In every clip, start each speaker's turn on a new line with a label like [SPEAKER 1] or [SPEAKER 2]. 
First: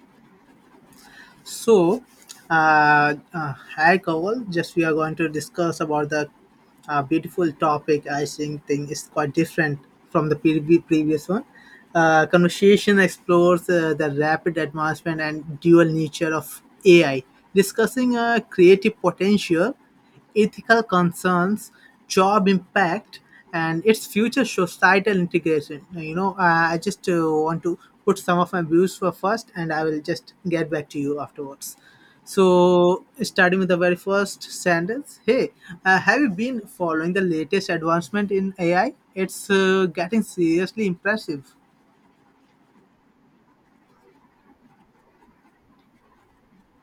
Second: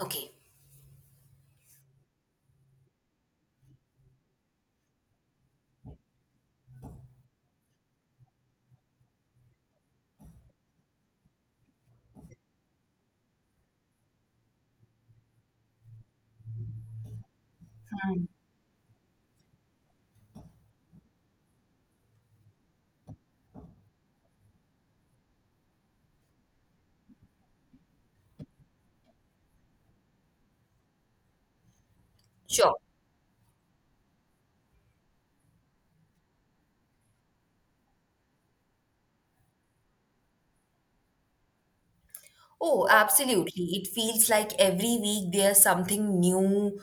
[SPEAKER 1] Okay,
[SPEAKER 2] So, Hi Kawal. Just we are going to discuss about the beautiful topic. I think thing is quite different from the previous one. Conversation explores the rapid advancement and dual nature of AI, discussing a creative potential ethical concerns, job impact, and its future societal integration. I just want to put some of my views for first, and I will just get back to you afterwards.
[SPEAKER 1] sure.
[SPEAKER 2] So, starting with the very first sentence, have you been following the latest advancement in AI? It's getting seriously impressive.
[SPEAKER 1] Oh, absolutely. It feels like every week there's something new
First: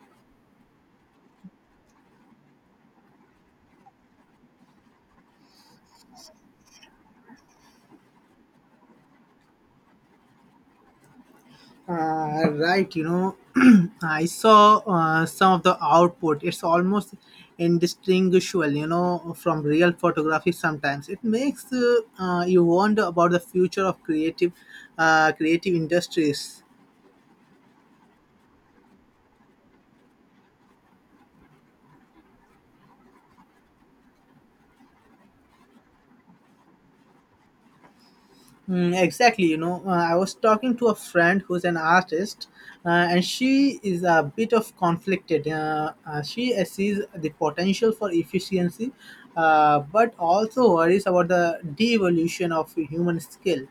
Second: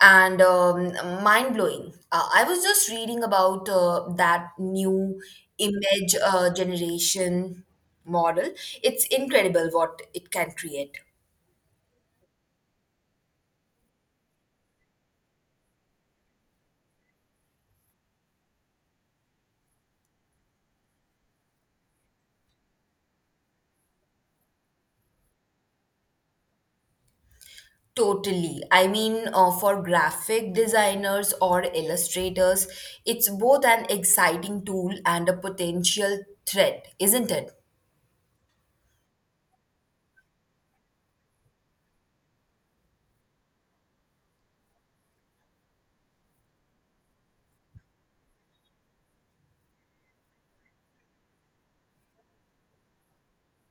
[SPEAKER 1] and mind blowing. I was just reading about that new image generation model. It's incredible what it can create.
[SPEAKER 2] Right, I saw some of the output. It's almost indistinguishable, from real photography. Sometimes it makes you wonder about the future of creative industries.
[SPEAKER 1] Totally. I mean, for graphic designers or illustrators, it's both an exciting tool and a potential threat, isn't it?
[SPEAKER 2] Mm, exactly, I was talking to a friend who's an artist, and she is a bit of conflicted. She sees the potential for efficiency, but also worries about the de-evolution of human skill.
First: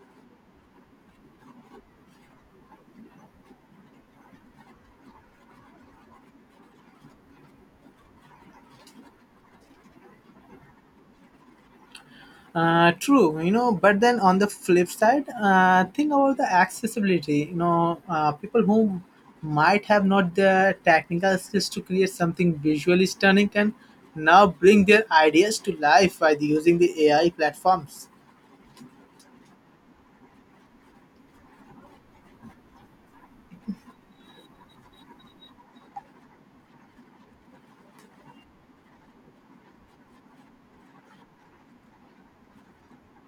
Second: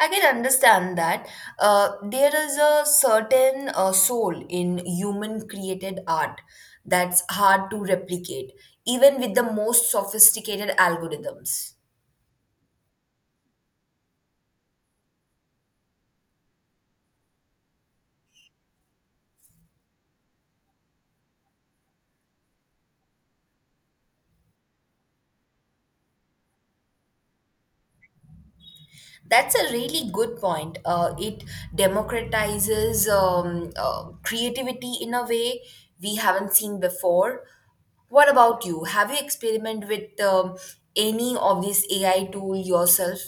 [SPEAKER 1] I can understand that. There is a certain soul in human created art that's hard to replicate, even with the most sophisticated algorithms.
[SPEAKER 2] True, but then on the flip side, think about the accessibility. People who might have not the technical skills to create something visually stunning can now bring their ideas to life by using the AI platforms.
[SPEAKER 1] That's a really good point. It democratizes creativity in a way we haven't seen before. What about you? Have you experimented with any of this AI tool yourself?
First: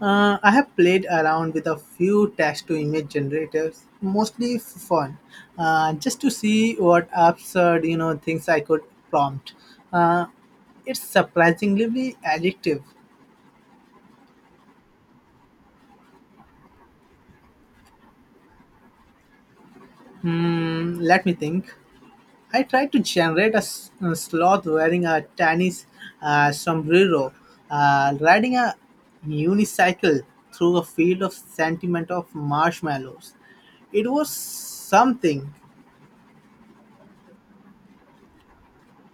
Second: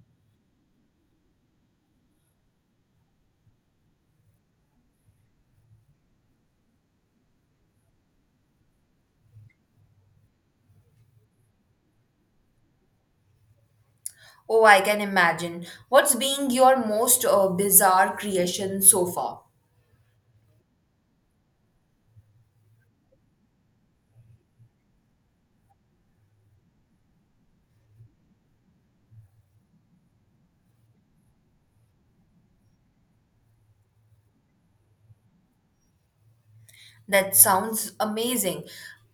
[SPEAKER 2] I have played around with a few text to image generators, mostly for fun, just to see what absurd, things I could prompt. Uh, it's surprisingly addictive.
[SPEAKER 1] Oh, I can imagine. What's being your most bizarre creation so far?
[SPEAKER 2] Hmm, let me think. I tried to generate a sloth wearing a tennis sombrero, riding a unicycle through a field of sentiment of marshmallows. It was something.
[SPEAKER 1] That sounds amazing.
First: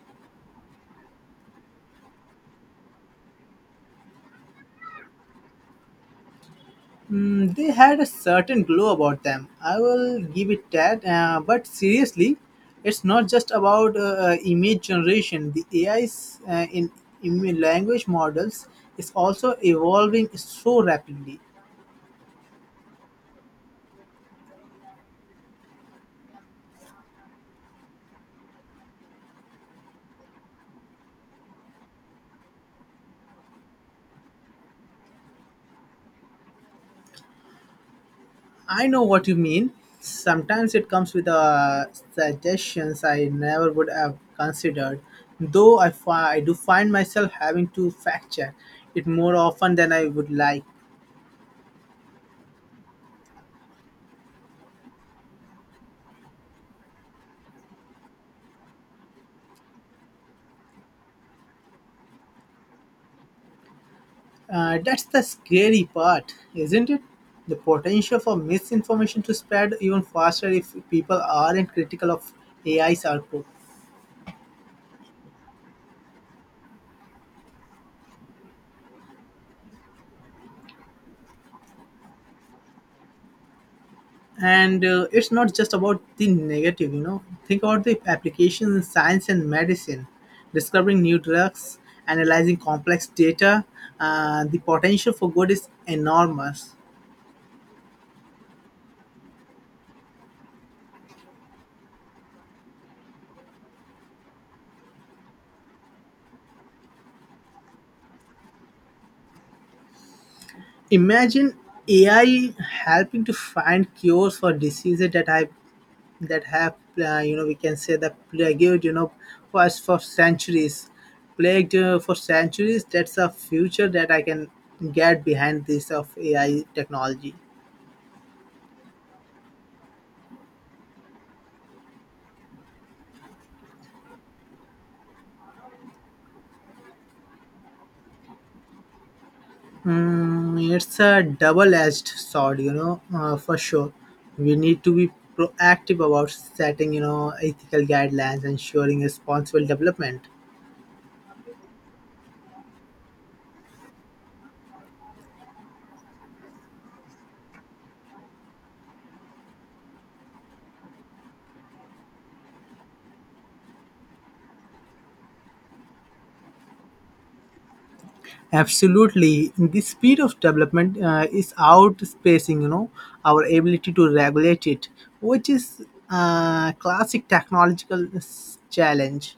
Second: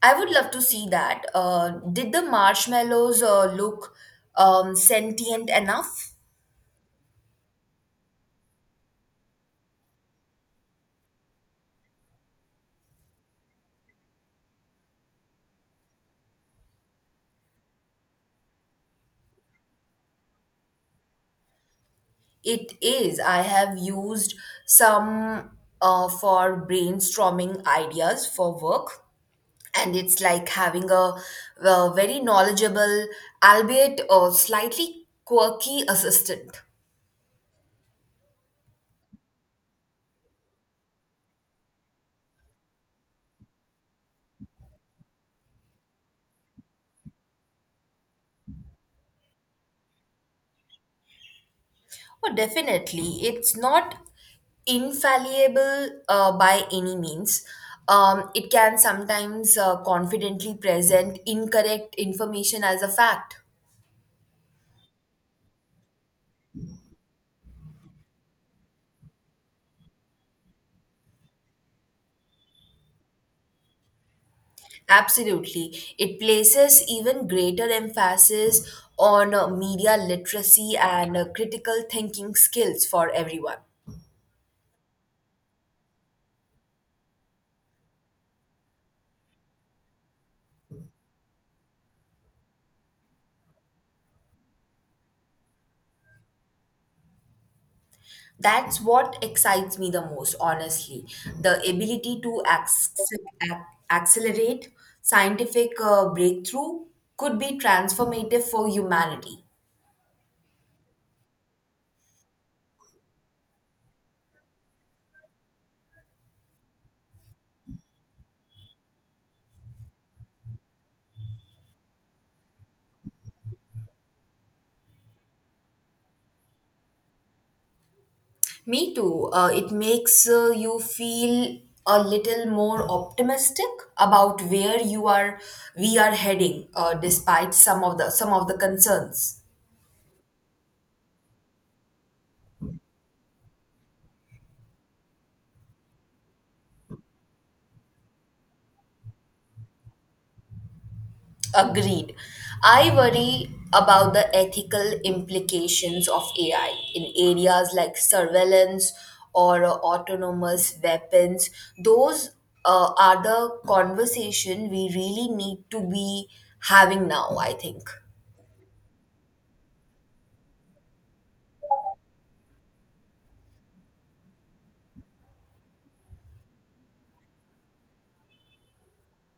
[SPEAKER 1] I would love to see that. Did the marshmallows look sentient enough?
[SPEAKER 2] Hmm, they had a certain glow about them. I will give it that. But seriously, it's not just about image generation. The AI's in language models is also evolving so rapidly.
[SPEAKER 1] It is. I have used some for brainstorming ideas for work, and it's like having a, very knowledgeable, albeit slightly quirky assistant.
[SPEAKER 2] I know what you mean. Sometimes it comes with suggestions I never would have considered, though I do find myself having to fact check it more often than I would like.
[SPEAKER 1] Oh, definitely. It's not infallible by any means. It can sometimes confidently present incorrect information as a fact.
[SPEAKER 2] That's the scary part, isn't it? The potential for misinformation to spread even faster if people aren't critical of AI's output.
[SPEAKER 1] Absolutely. It places even greater emphasis on media literacy and critical thinking skills for everyone.
[SPEAKER 2] And it's not just about the negative, think about the applications in science and medicine, discovering new drugs, analyzing complex data. Uh, the potential for good is enormous.
[SPEAKER 1] That's what excites me the most, honestly. The ability to ac- accelerate scientific breakthrough could be transformative for humanity.
[SPEAKER 2] Imagine AI helping to find cures for diseases that have you know we can say that plagued for us for centuries, plagued for centuries. That's a future that I can get behind, this of AI technology.
[SPEAKER 1] Me too. It makes you feel a little more optimistic about where you are we are heading, despite some of the concerns.
[SPEAKER 2] Mm, it's a double-edged sword, for sure. We need to be proactive about setting, ethical guidelines, ensuring responsible development.
[SPEAKER 1] Agreed. I worry about the ethical implications of AI in areas like surveillance or autonomous weapons. Those are the conversation we really need to be having now, I think.
[SPEAKER 2] Absolutely, the speed of development is outspacing, our ability to regulate it, which is a classic technological challenge.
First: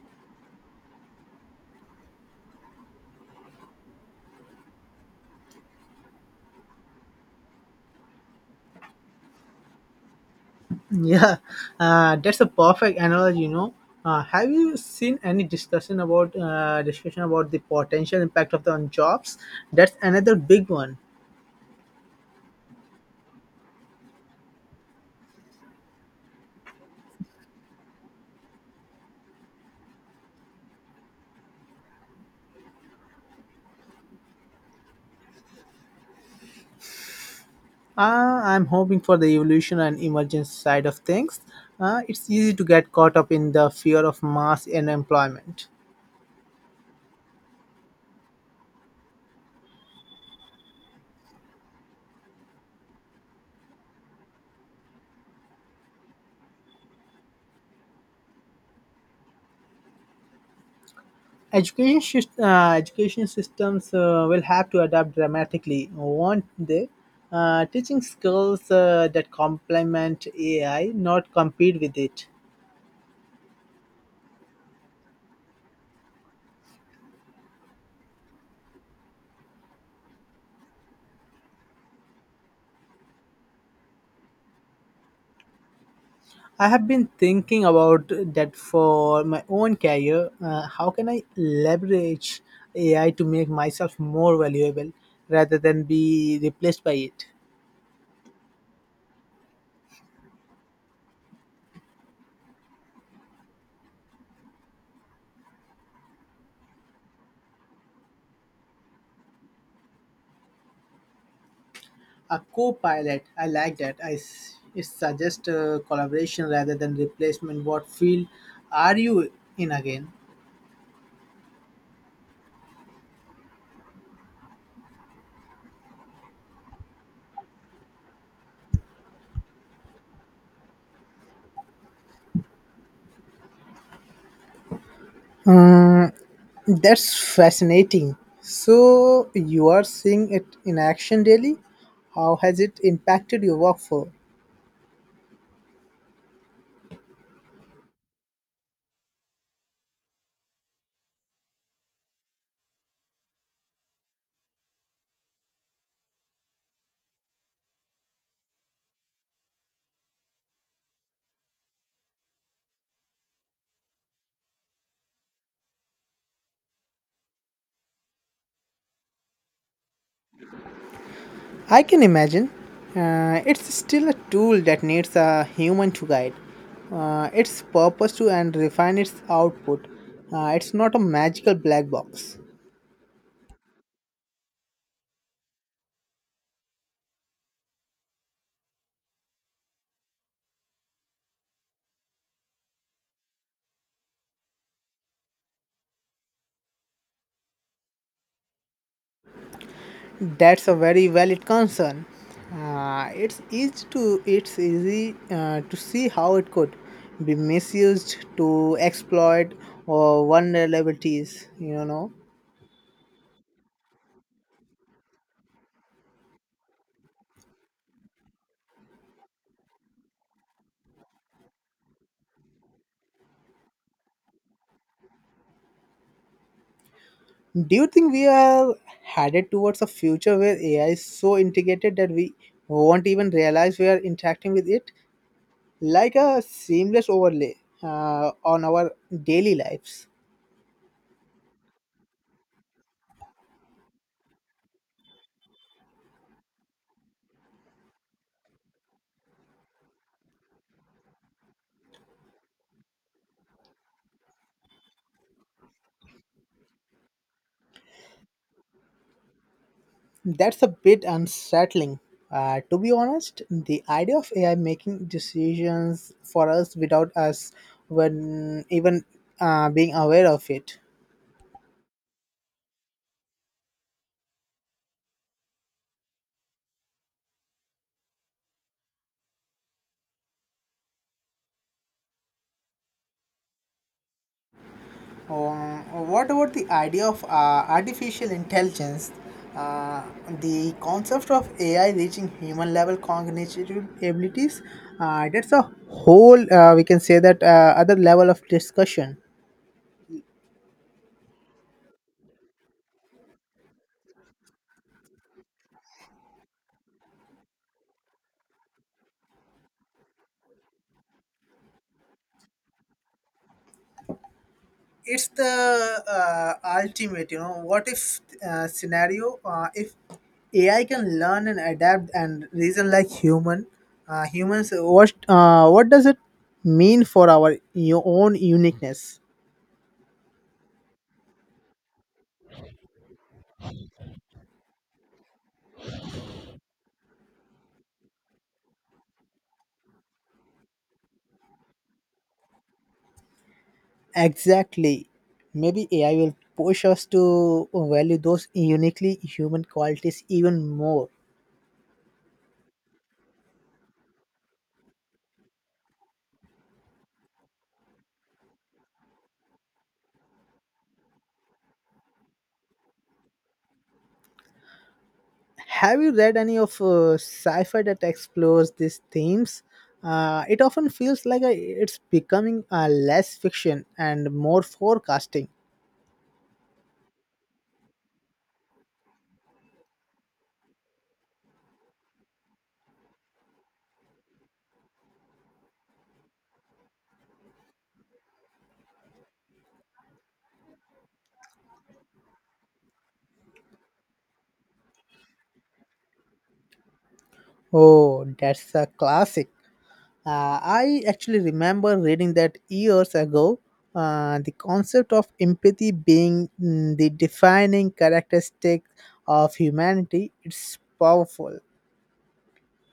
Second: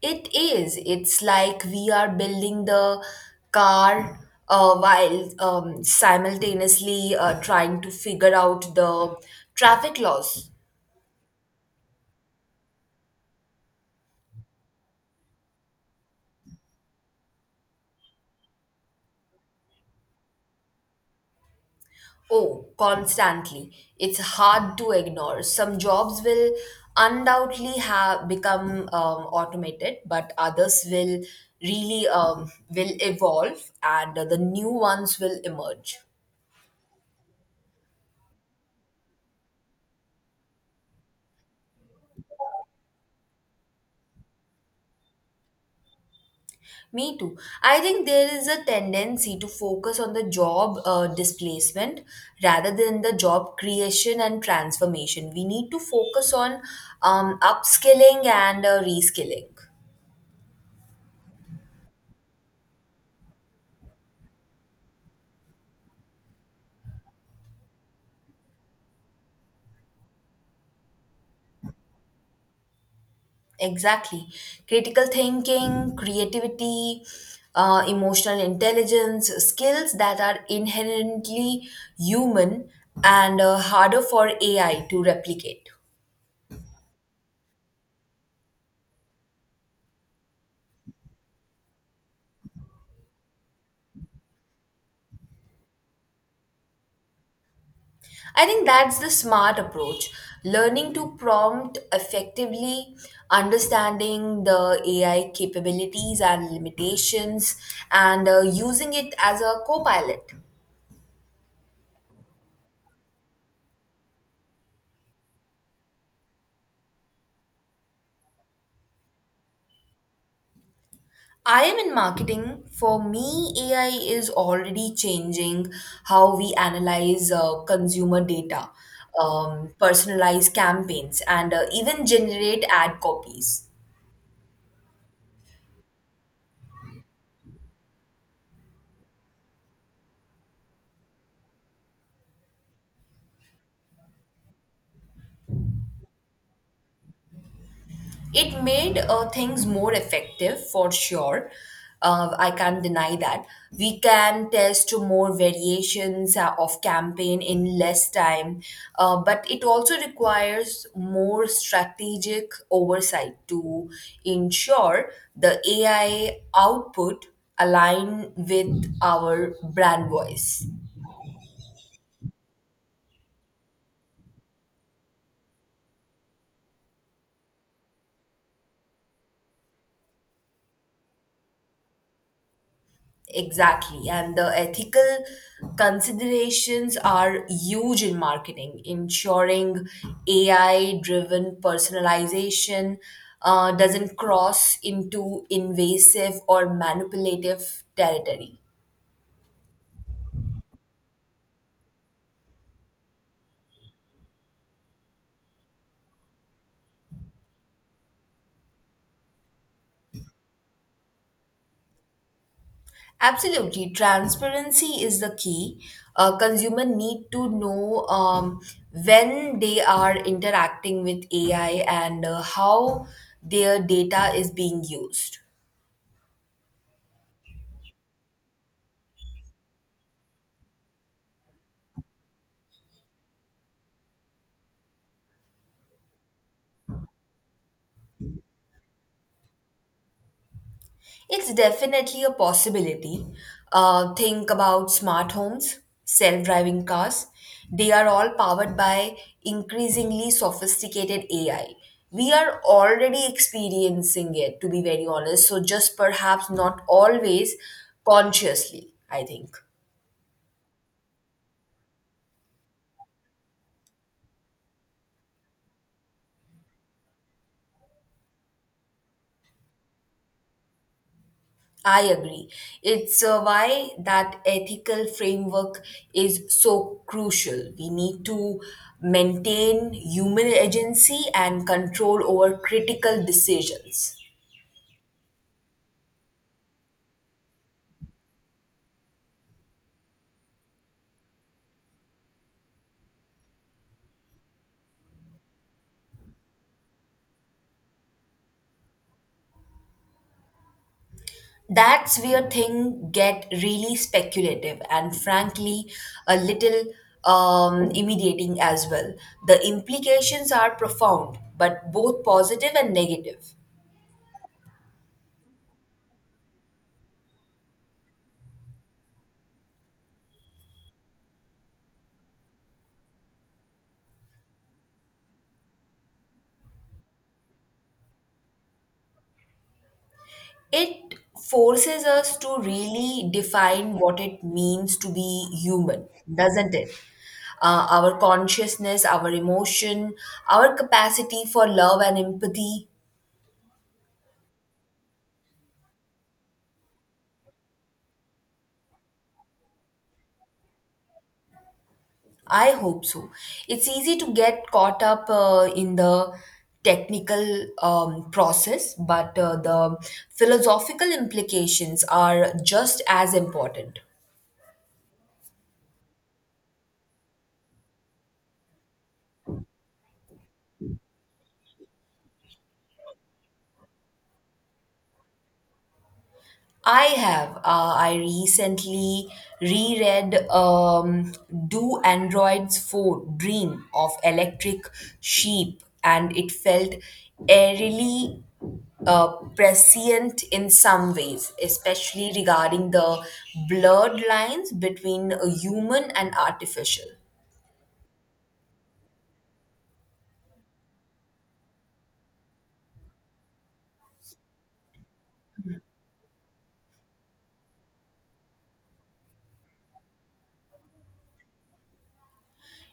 [SPEAKER 1] It is. It's like we are building the car while simultaneously trying to figure out the traffic laws.
[SPEAKER 2] Yeah, that's a perfect analogy. Have you seen any discussion about the potential impact of the on jobs? That's another big one.
[SPEAKER 1] Oh, constantly. It's hard to ignore. Some jobs will undoubtedly have become automated, but others will really will evolve, and the new ones will emerge.
[SPEAKER 2] I'm hoping for the evolution and emergence side of things. It's easy to get caught up in the fear of mass unemployment.
[SPEAKER 1] Me too. I think there is a tendency to focus on the job displacement rather than the job creation and transformation. We need to focus on upskilling and reskilling.
[SPEAKER 2] Education syst- education systems will have to adapt dramatically, won't they? Teaching skills that complement AI, not compete with it.
[SPEAKER 1] Exactly. Critical thinking, creativity, emotional intelligence, skills that are inherently human and harder for AI to replicate.
[SPEAKER 2] I have been thinking about that for my own career. How can I leverage AI to make myself more valuable rather than be replaced by it?
[SPEAKER 1] I think that's the smart approach. Learning to prompt effectively, understanding the AI capabilities and limitations, and using it as a co pilot.
[SPEAKER 2] A co-pilot, I like that. I s- it suggests collaboration rather than replacement. What field are you in again?
[SPEAKER 1] I am in marketing. For me, AI is already changing how we analyze consumer data, personalize campaigns, and even generate ad copies.
[SPEAKER 2] That's fascinating. So you are seeing it in action daily. How has it impacted your workflow?
[SPEAKER 1] It made things more effective for sure. I can't deny that. We can test more variations of campaign in less time, but it also requires more strategic oversight to ensure the AI output align with our brand voice.
[SPEAKER 2] I can imagine. It's still a tool that needs a human to guide its purpose to and refine its output. It's not a magical black box.
[SPEAKER 1] Exactly. And the ethical considerations are huge in marketing, ensuring AI driven personalization doesn't cross into invasive or manipulative territory.
[SPEAKER 2] That's a very valid concern. It's easy to see how it could be misused to exploit or vulnerabilities. You know.
[SPEAKER 1] Absolutely. Transparency is the key. Consumer need to know when they are interacting with AI and how their data is being used.
[SPEAKER 2] Do you think we are headed towards a future where AI is so integrated that we won't even realize we are interacting with it, like a seamless overlay on our daily lives?
[SPEAKER 1] It's definitely a possibility. Think about smart homes, self driving cars. They are all powered by increasingly sophisticated AI. We are already experiencing it, to be very honest, so just perhaps not always consciously, I think.
[SPEAKER 2] That's a bit unsettling. To be honest, the idea of AI making decisions for us without us when even being aware of it.
[SPEAKER 1] I agree. It's why that ethical framework is so crucial. We need to maintain human agency and control over critical decisions.
[SPEAKER 2] Um, what about the idea of artificial intelligence? Uh, the concept of AI reaching human level cognitive abilities, that's a whole, we can say that, other level of discussion.
[SPEAKER 1] That's where things get really speculative and frankly a little immediating as well. The implications are profound, but both positive and negative.
[SPEAKER 2] It's the ultimate, what if scenario, if AI can learn and adapt and reason like humans. What, what does it mean for our own uniqueness?
[SPEAKER 1] It forces us to really define what it means to be human, doesn't it? Our consciousness, our emotion, our capacity for love and empathy.
[SPEAKER 2] Exactly. Maybe AI will push us to value those uniquely human qualities even more.
[SPEAKER 1] I hope so. It's easy to get caught up in the technical process, but the philosophical implications are just as important.
[SPEAKER 2] Have you read any of sci-fi that explores these themes? It often feels like it's becoming less fiction and more forecasting.
[SPEAKER 1] I have. I recently reread Do Androids Phone Dream of Electric Sheep, and it felt eerily uh, prescient in some ways, especially regarding the blurred lines between human and artificial.
[SPEAKER 2] Oh, that's a classic. I actually remember reading that years ago. The concept of empathy being, mm, the defining characteristic of humanity, it's powerful.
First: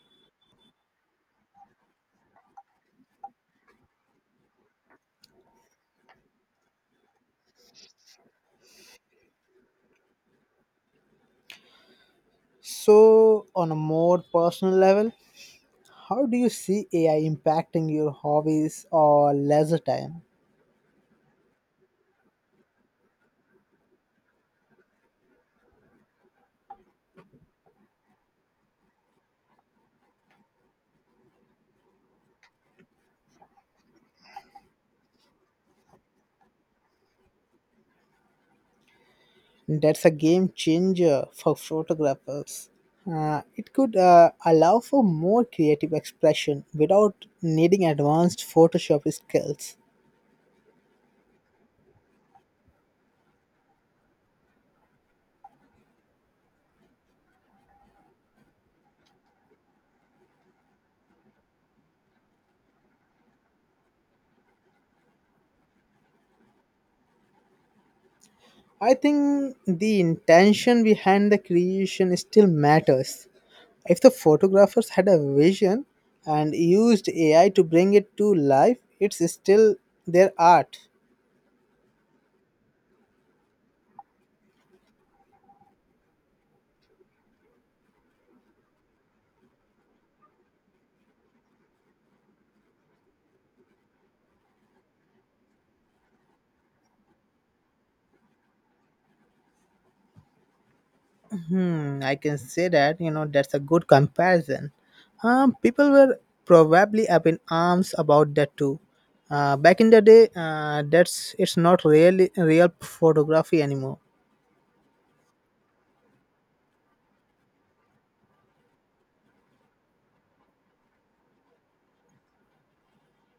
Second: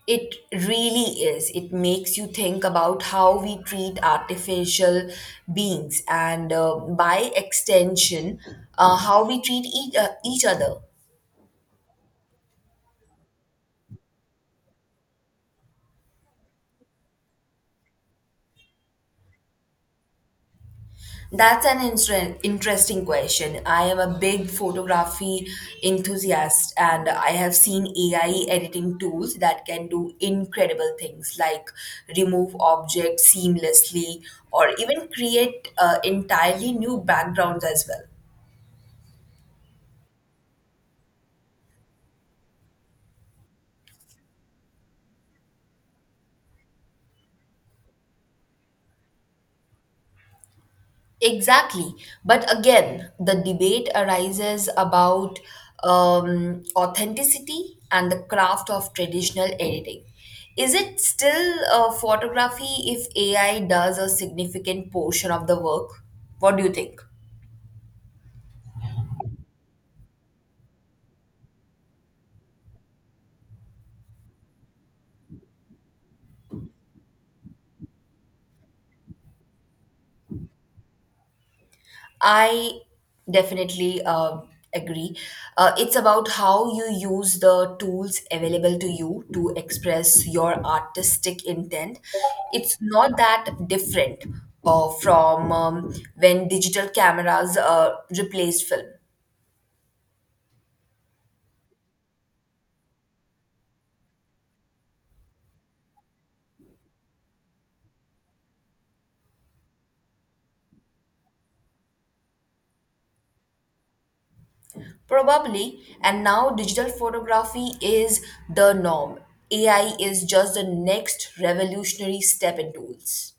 [SPEAKER 1] It really is. It makes you think about how we treat artificial beings and, by extension, how we treat each other.
[SPEAKER 2] So, on a more personal level, how do you see AI impacting your hobbies or leisure time?
[SPEAKER 1] That's an interesting question. I am a big photography enthusiast and I have seen AI editing tools that can do incredible things like remove objects seamlessly or even create entirely new backgrounds as well.
[SPEAKER 2] That's a game changer for photographers. It could allow for more creative expression without needing advanced Photoshop skills.
[SPEAKER 1] Exactly. But again, the debate arises about authenticity and the craft of traditional editing. Is it still photography if AI does a significant portion of the work? What do you think?
[SPEAKER 2] I think the intention behind the creation still matters. If the photographers had a vision and used AI to bring it to life, it's still their art.
[SPEAKER 1] I definitely agree. It's about how you use the tools available to you to express your artistic intent. It's not that different from when digital cameras replaced film.
[SPEAKER 2] Hmm, I can say that, that's a good comparison. People were probably up in arms about that too. Back in the day, that's it's not really real photography anymore.
[SPEAKER 1] Probably, and now digital photography is the norm. AI is just the next revolutionary step in tools.